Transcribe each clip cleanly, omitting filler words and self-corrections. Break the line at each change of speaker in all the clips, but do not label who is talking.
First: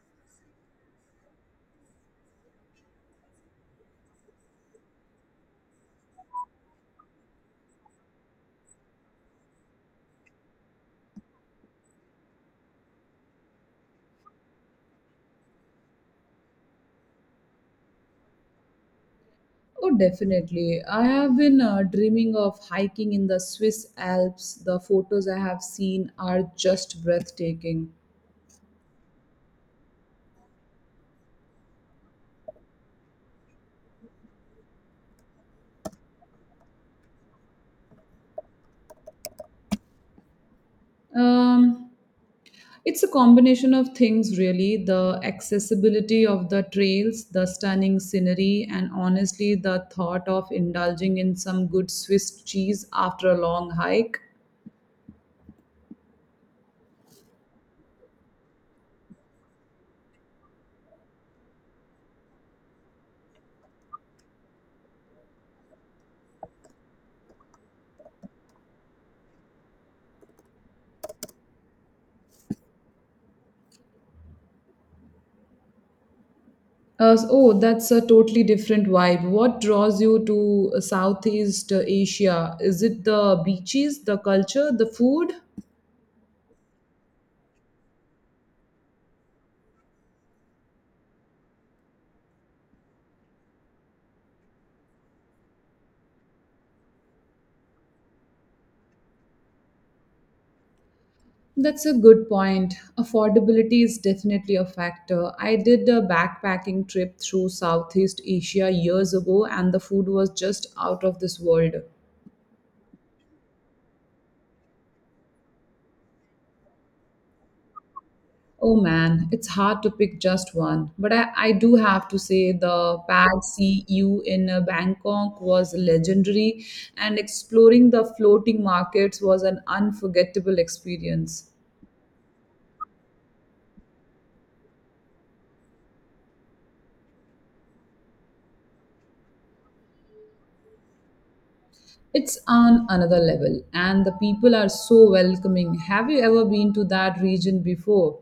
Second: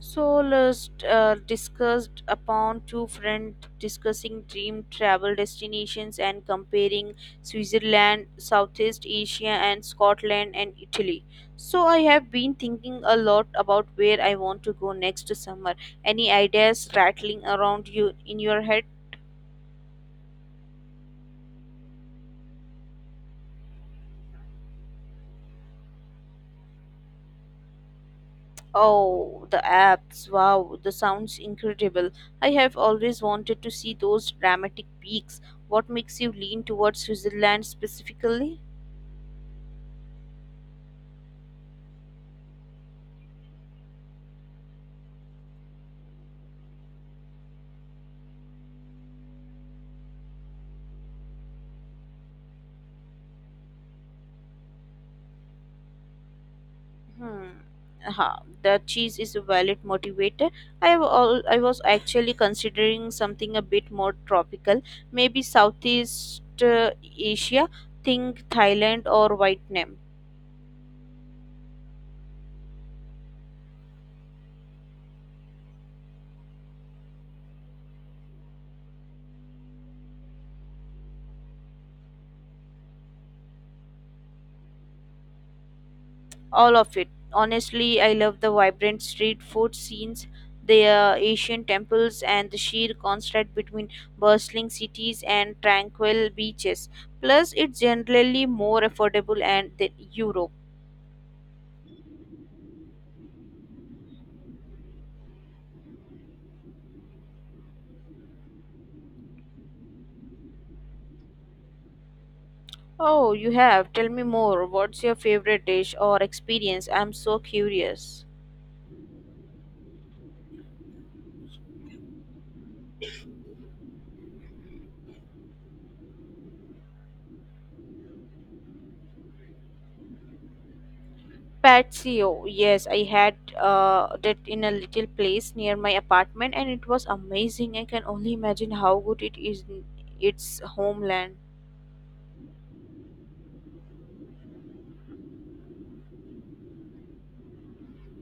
So let's discussed upon two friends discussing dream travel destinations and comparing Switzerland, Southeast Asia, and Scotland and Italy. So I have been thinking a lot about where I want to go next summer. Any ideas rattling around you in your head?
Oh, definitely. I have been dreaming of hiking in the Swiss Alps. The photos I have seen are just breathtaking.
Oh, the apps! Wow, the sounds incredible. I have always wanted to see those dramatic peaks. What makes you lean towards Switzerland specifically?
Um, it's a combination of things, really the accessibility of the trails, the stunning scenery, and honestly, the thought of indulging in some good Swiss cheese after a long hike.
Hmm. Huh. The cheese is a valid motivator. I was actually considering something a bit more tropical, maybe Southeast Asia, think Thailand or Vietnam.
Oh, that's a totally different vibe. What draws you to Southeast Asia? Is it the beaches, the culture, the food?
All of it. Honestly, I love the vibrant street food scenes, the Asian temples, and the sheer contrast between bustling cities and tranquil beaches. Plus, it's generally more affordable and than Europe.
That's a good point. Affordability is definitely a factor. I did a backpacking trip through Southeast Asia years ago, and the food was just out of this world.
Oh, you have. Tell me more. What's your favorite dish or experience? I'm so curious.
Oh man, it's hard to pick just one. But I do have to say the Pad See Ew in Bangkok was legendary, and exploring the floating markets was an unforgettable experience.
Patio. Yes, I had that in a little place near my apartment, and it was amazing. I can only imagine how good it is in its homeland.
It's on another level, and the people are so welcoming. Have you ever been to that region before?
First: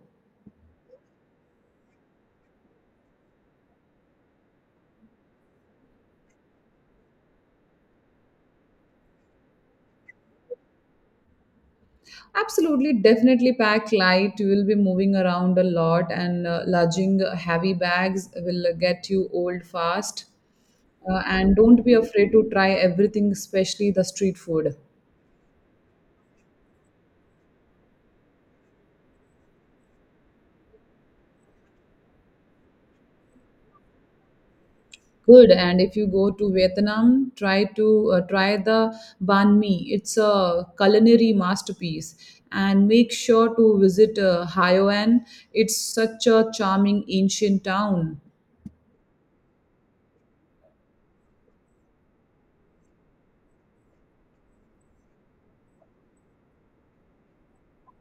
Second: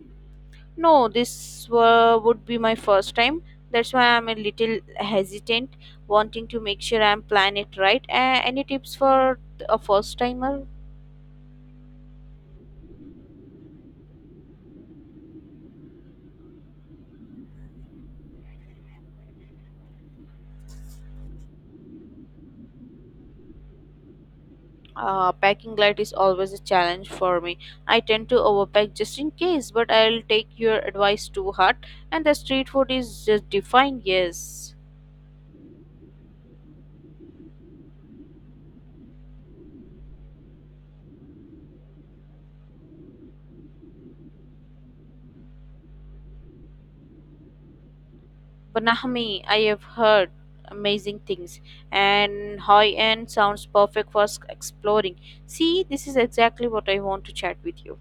No, would be my first time. That's why I'm a little hesitant, wanting to make sure I'm plan it right. Any tips for a first timer?
Absolutely, definitely pack light. You will be moving around a lot, and lugging heavy bags will get you old fast. And don't be afraid to try everything, especially the street food.
Packing light is always a challenge for me. I tend to overpack just in case, but I'll take your advice to heart. And the street food is just divine, yes.
Good. And if you go to Vietnam, try to try the banh mi. It's a culinary masterpiece. And make sure to visit Hoi An. It's such a charming ancient town.
Banahmi, I have heard amazing things, and Hoi An sounds perfect for exploring. See, this is exactly what I want to chat with you.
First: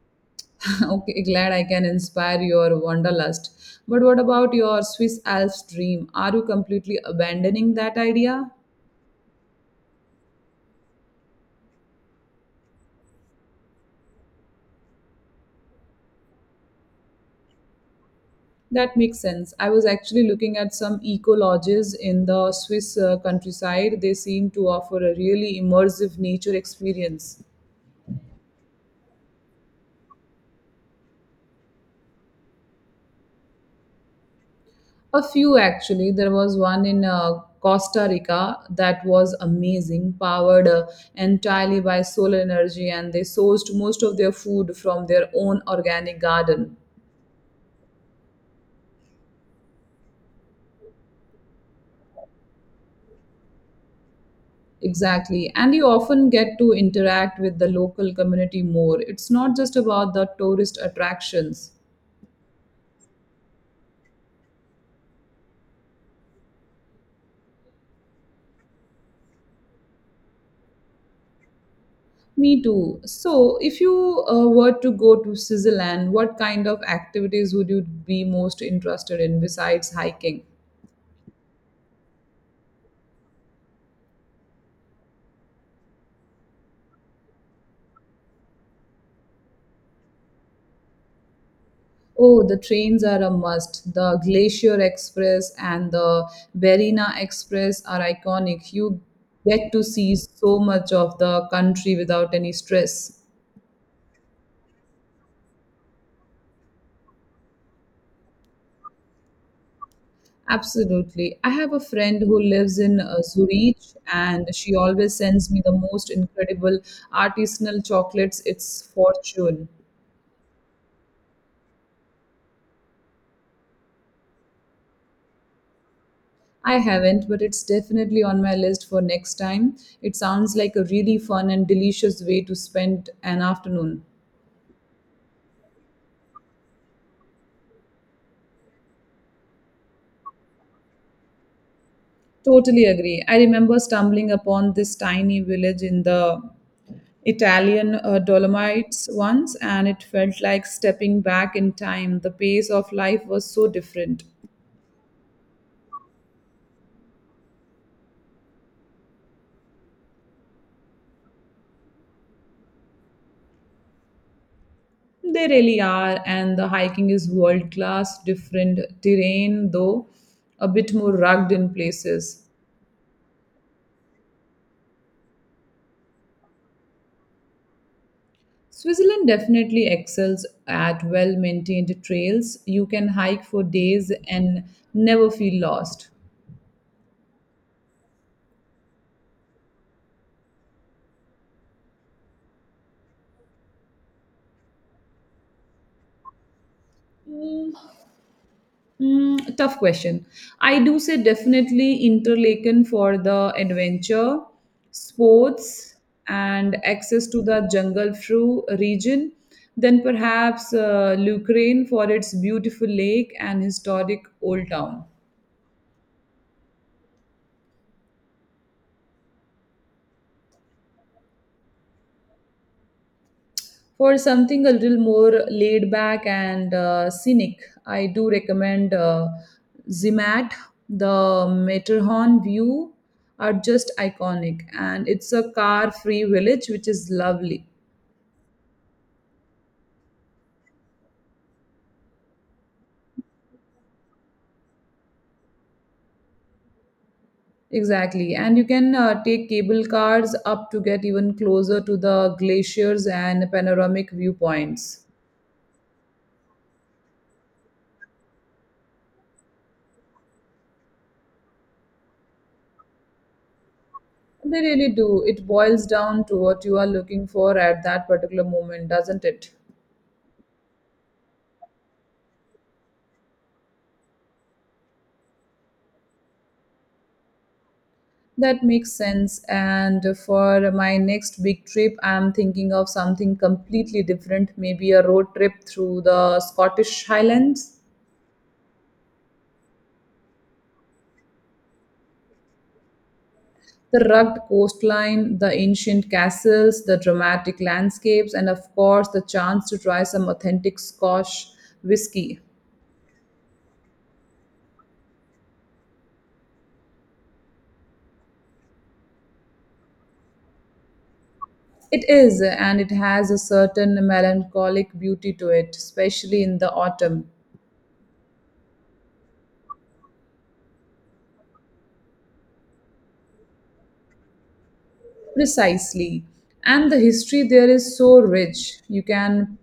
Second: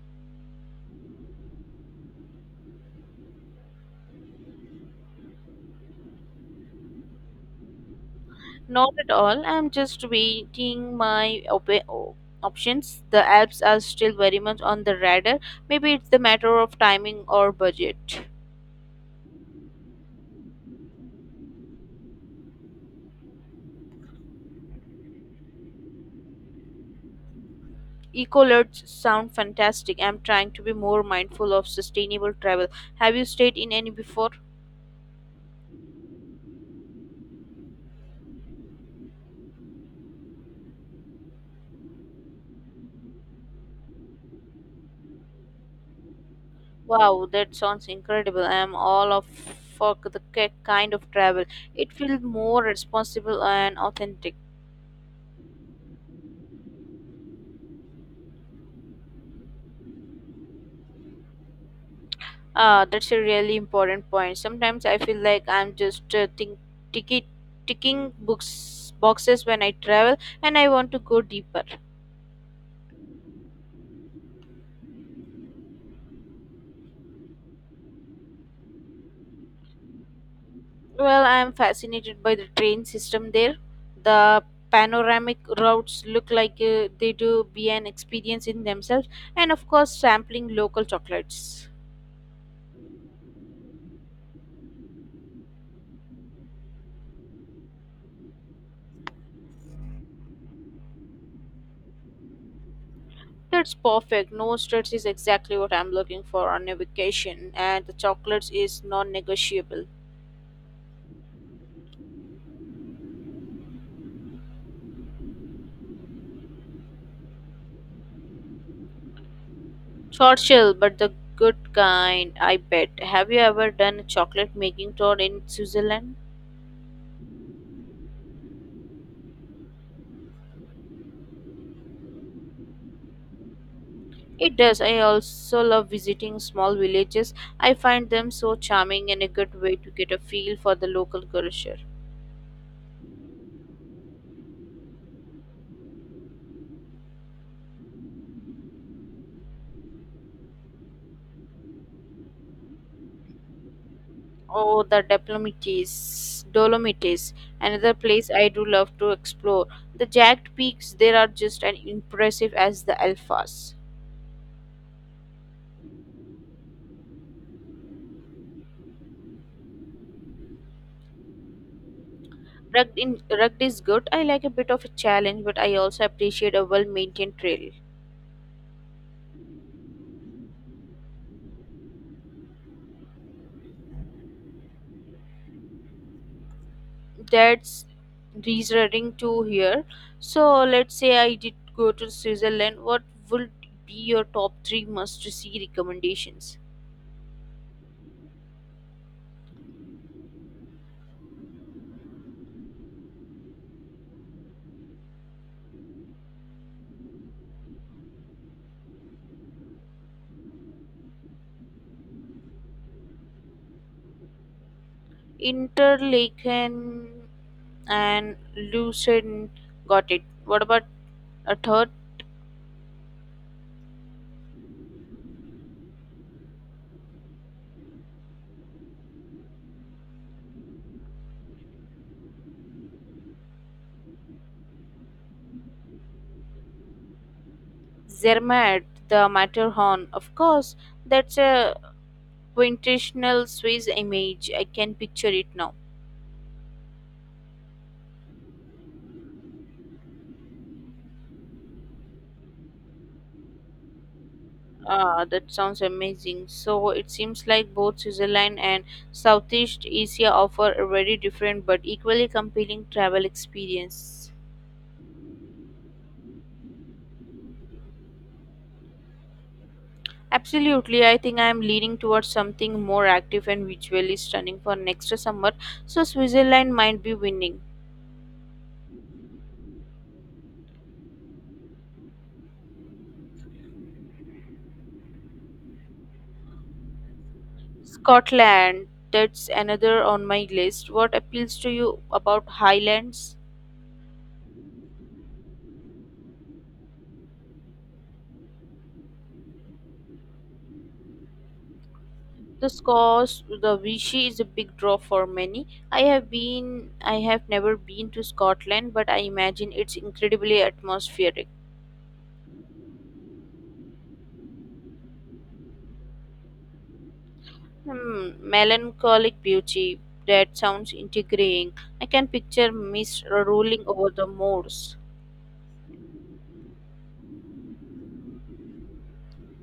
Okay, glad I can inspire your wanderlust. But what about your Swiss Alps dream? Are you completely abandoning that idea?
Not at all. I'm just waiting my options. The Alps are still very much on the radar. Maybe it's the matter of timing or budget.
That makes sense. I was actually looking at some eco lodges in the Swiss countryside. They seem to offer a really immersive nature experience.
Eco lodges sound fantastic. I'm trying to be more mindful of sustainable travel. Have you stayed in any before?
A few actually. There was one in Costa Rica that was amazing, powered entirely by solar energy, and they sourced most of their food from their own organic garden.
Wow, that sounds incredible. I am all of for the kind of travel. It feels more responsible and authentic.
Exactly. And you often get to interact with the local community more. It's not just about the tourist attractions.
Ah, that's a really important point. Sometimes I feel like I'm just think ticket ticking books boxes when I travel, and I want to go deeper.
Me too. So, if you were to go to Switzerland, what kind of activities would you be most interested in besides hiking?
Well, I am fascinated by the train system there. The panoramic routes look like they do be an experience in themselves, and of course, sampling local chocolates.
Oh, the trains are a must. The Glacier Express and the Berina Express are iconic. You get to see so much of the country without any stress.
That's perfect. No stress is exactly what I'm looking for on a vacation, and the chocolates is non-negotiable.
Absolutely. I have a friend who lives in Zurich and she always sends me the most incredible artisanal chocolates. It's fortune.
Short shell, but the good kind, I bet. Have you ever done a chocolate making tour in Switzerland?
I haven't, but it's definitely on my list for next time. It sounds like a really fun and delicious way to spend an afternoon.
It does. I also love visiting small villages. I find them so charming and a good way to get a feel for the local culture.
Totally agree. I remember stumbling upon this tiny village in the Italian Dolomites once, and it felt like stepping back in time. The pace of life was so different.
Oh, the Dolomites, another place I do love to explore. The jagged peaks there are just as impressive as the Alphas.
They really are, and the hiking is world class, different terrain, though a bit more rugged in places.
Rugged is good. I like a bit of a challenge, but I also appreciate a well-maintained trail.
Switzerland definitely excels at well maintained trails. You can hike for days and never feel lost.
That's reassuring to hear. So let's say I did go to Switzerland. What would be your top three must-see recommendations?
Mm, tough question. I do say definitely Interlaken for the adventure, sports, and access to the jungle through region. Then perhaps Ukraine for its beautiful lake and historic old town.
Interlaken and Lucerne, got it. What about a third?
For something a little more laid back and scenic, I do recommend Zermatt. The Matterhorn view are just iconic, and it's a car-free village, which is lovely.
Zermatt, the Matterhorn. Of course, that's a quintessential Swiss image. I can picture it now.
Exactly, and you can take cable cars up to get even closer to the glaciers and panoramic viewpoints.
Ah, that sounds amazing. So it seems like both Switzerland and Southeast Asia offer a very different but equally compelling travel experience.
They really do. It boils down to what you are looking for at that particular moment, doesn't it?
Absolutely, I think I am leaning towards something more active and visually stunning for next summer, so Switzerland might be winning.
That makes sense. And for my next big trip, I'm thinking of something completely different, maybe a road trip through the Scottish Highlands.
Scotland, that's another on my list. What appeals to you about Highlands?
The rugged coastline, the ancient castles, the dramatic landscapes, and of course, the chance to try some authentic Scotch whiskey.
The Scots, the Vichy is a big draw for many. I have been, I have never been to Scotland, but I imagine it's incredibly atmospheric.
It is, and it has a certain melancholic beauty to it, especially in the autumn.
Hmm, melancholic beauty. That sounds intriguing. I can picture mist rolling over the moors.
Precisely. And the history there is so rich. You can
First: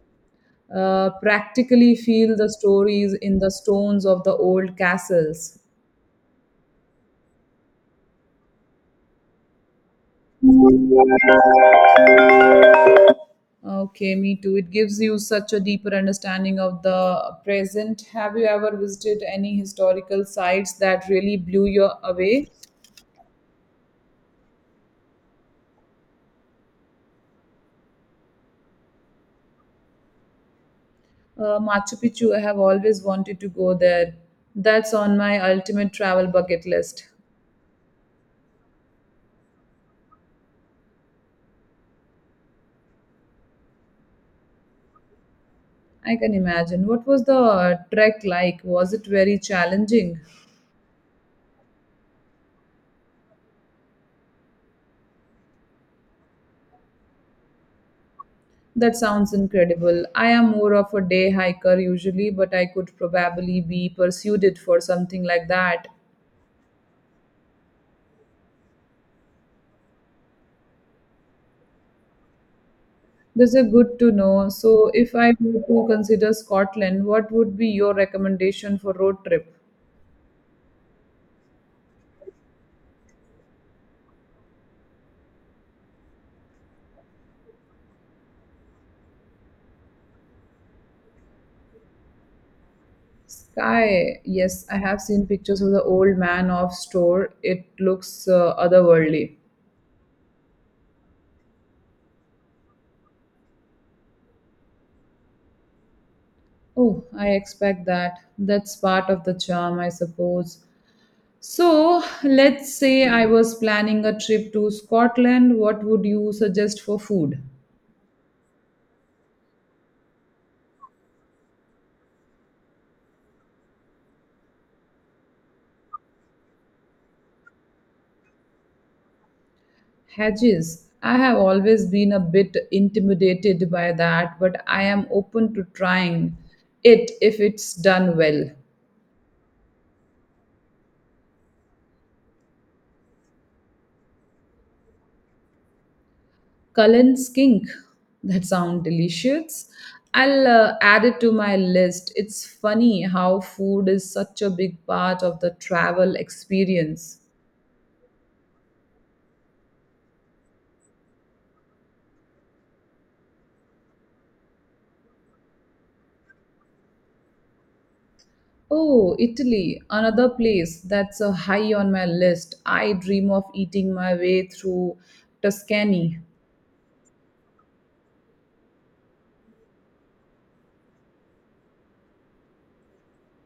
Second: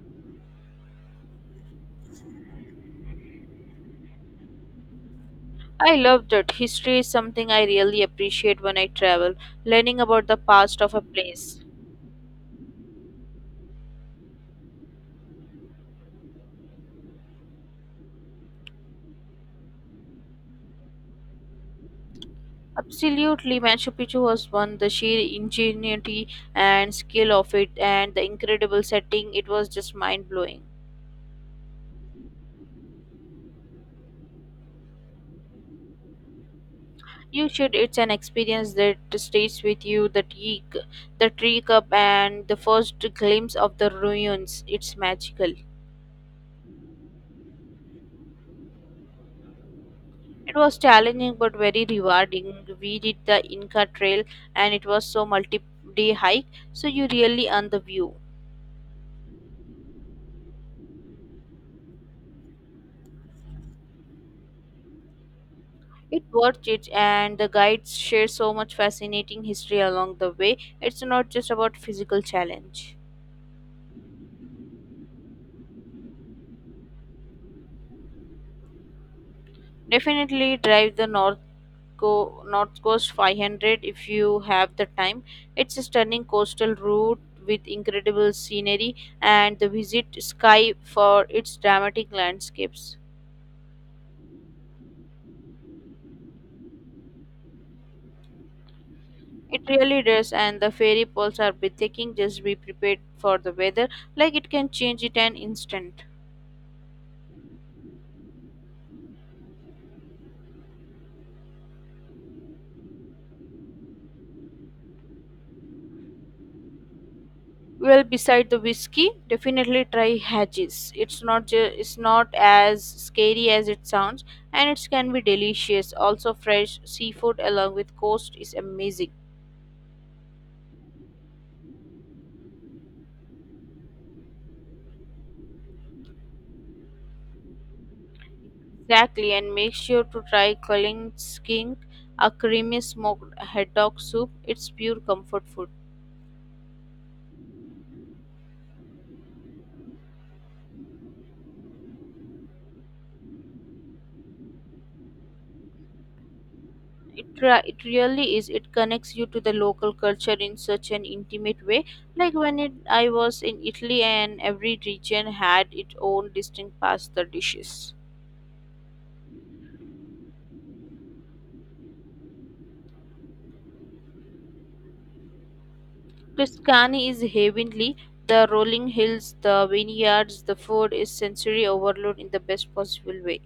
practically feel the stories in the stones of the old castles.
I love that. History is something I really appreciate when I travel, learning about the past of a place.
Okay, me too. It gives you such a deeper understanding of the present. Have you ever visited any historical sites that really blew you away?
Absolutely, Machu Picchu was one. The sheer ingenuity and skill of it, and the incredible setting, it was just mind blowing.
Machu Picchu, I have always wanted to go there. That's on my ultimate travel bucket list.
You should. It's an experience that stays with you. The tree cup, and the first glimpse of the ruins. It's magical.
I can imagine. What was the trek like? Was it very challenging?
It was challenging but very rewarding. We did the Inca Trail, and it was so multi-day hike, so you really earn the view.
That sounds incredible. I am more of a day hiker usually, but I could probably be persuaded for something like that.
It worth it, and the guides share so much fascinating history along the way. It's not just about physical challenge.
This is good to know. So, if I were to consider Scotland, what would be your recommendation for road trip?
Definitely drive the North Coast 500 if you have the time. It's a stunning coastal route with incredible scenery, and the visit Sky for its dramatic landscapes.
Sky, yes, I have seen pictures of the old man of store. It looks otherworldly.
It really does, and the ferry poles are breathtaking. Just be prepared for the weather, like it can change it an instant.
Oh, I expect that. That's part of the charm, I suppose. So, let's say I was planning a trip to Scotland. What would you suggest for food?
Well, beside the whiskey, definitely try Haggis. It's not as scary as it sounds, and it can be delicious. Also, fresh seafood along with coast is amazing.
Hedges. I have always been a bit intimidated by that, but I am open to trying it if it's done well.
Exactly, and make sure to try Kalinkink, a creamy smoked haddock soup. It's pure comfort food.
Cullen's kink. That sounds delicious. I'll add it to my list. It's funny how food is such a big part of the travel experience.
It really is. It connects you to the local culture in such an intimate way. Like when it, I was in Italy, and every region had its own distinct pasta dishes.
Oh, Italy, another place that's high on my list. I dream of eating my way through Tuscany.
Tuscany is heavenly. The rolling hills, the vineyards, the food is sensory overload in the best possible way.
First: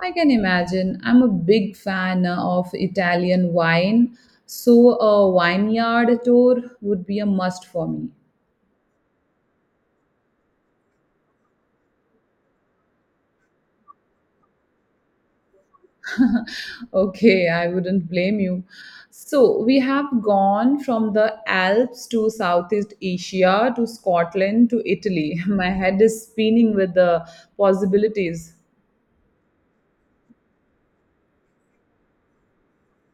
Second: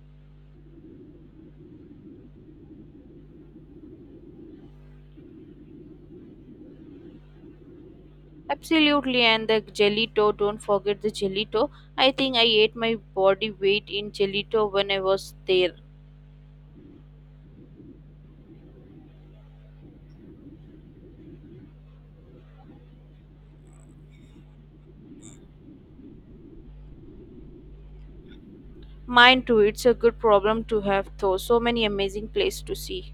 I can imagine. I'm a big fan of Italian wine, so a vineyard tour would be a must for me.
Absolutely, and the gelato, don't forget the gelato. I think I ate my body weight in gelato when I was there.
Okay, I wouldn't blame you. So, we have gone from the Alps to Southeast Asia to Scotland to Italy. My head is spinning with the possibilities.
Mine too, it's a good problem to have though. So many amazing places to see.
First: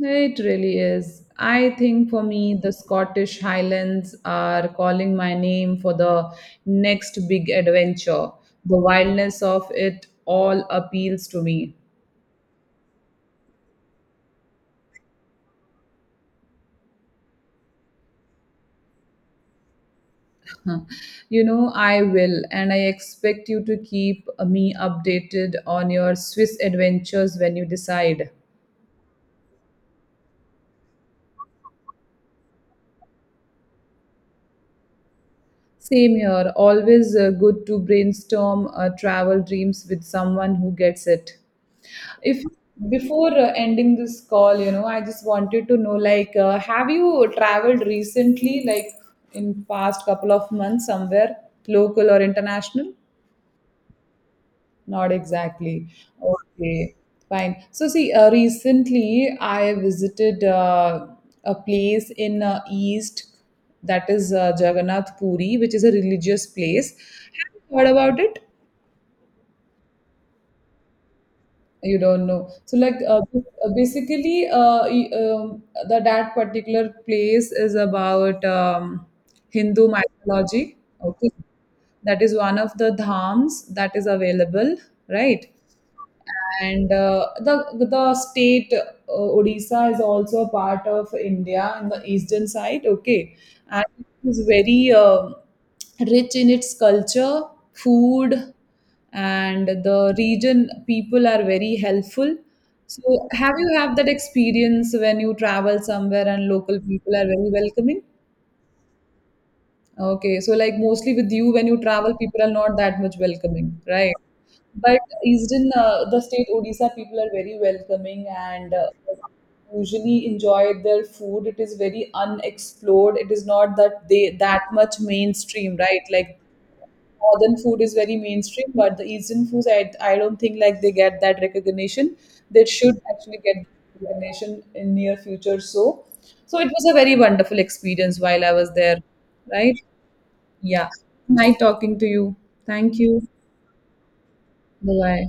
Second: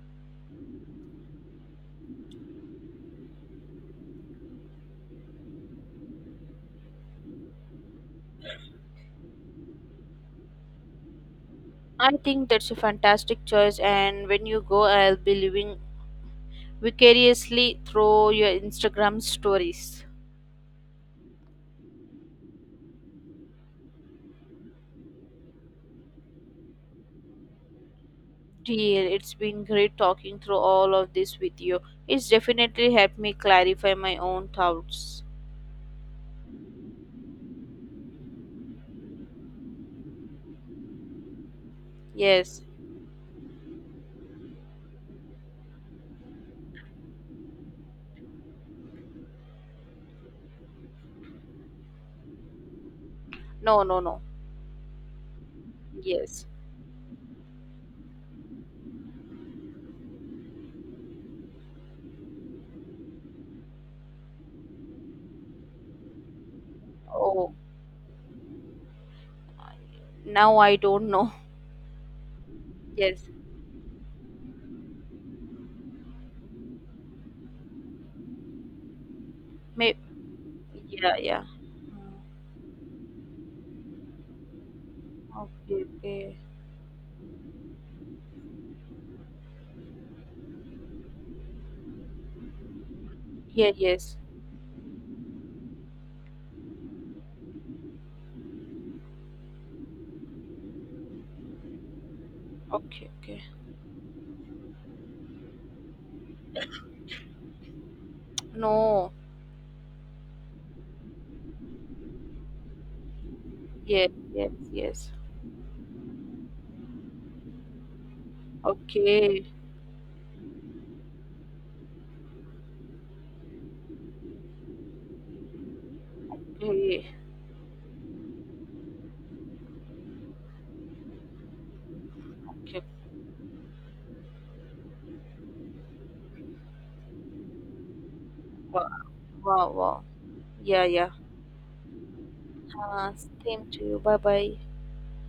It really is. I think for me, the Scottish Highlands are calling my name for the next big adventure. The wildness of it all appeals to me.
I think that's a fantastic choice, and when you go, I'll be living vicariously through your Instagram stories.
Huh. You know, I will, and I expect you to keep me updated on your Swiss adventures when you decide.
Dear, it's been great talking through all of this with you. It's definitely helped me clarify my own thoughts.
Same here. Always good to brainstorm travel dreams with someone who gets it. If
Yes.
before ending this call, I just wanted to know, like, have you traveled recently, like in past couple of months, somewhere local or international?
No, no, no.
Not exactly.
Yes.
Okay, fine. So see, recently I visited a place in East that is Jagannath Puri, which is a religious place.
Oh,
Have you heard about it?
now I don't know.
You don't know. So like
Yes.
basically, the that particular place is about Hindu
May-
mythology.
yeah,
Okay,
yeah. Mm.
that is one of the dhams that is available, right?
Okay, okay.
And the state Odisha is also a part of India in the eastern side. Okay,
Yeah,
and
yes.
it is very rich in its culture, food, and the region people are very helpful.
Okay,
So,
okay.
have you have that experience when you travel somewhere and local people are very welcoming?
No.
Okay, so like mostly with you when you travel, people are not that much welcoming,
Yes,
right?
yes,
But
yes.
Eastern, the state Odisha, people are very welcoming and
Okay.
usually enjoy their food. It is very unexplored. It is not that they that much mainstream, right? Like
Okay.
northern food is very mainstream, but the eastern foods, I don't think like they get that recognition. They
Okay.
should actually get recognition in near future. So, so it was a very wonderful experience while I was
Wow,
there,
wow,
right?
wow. Yeah,
Yeah.
yeah.
Nice talking to you. Thank
Uh,
you.
Same to you. Bye bye.
Bye bye.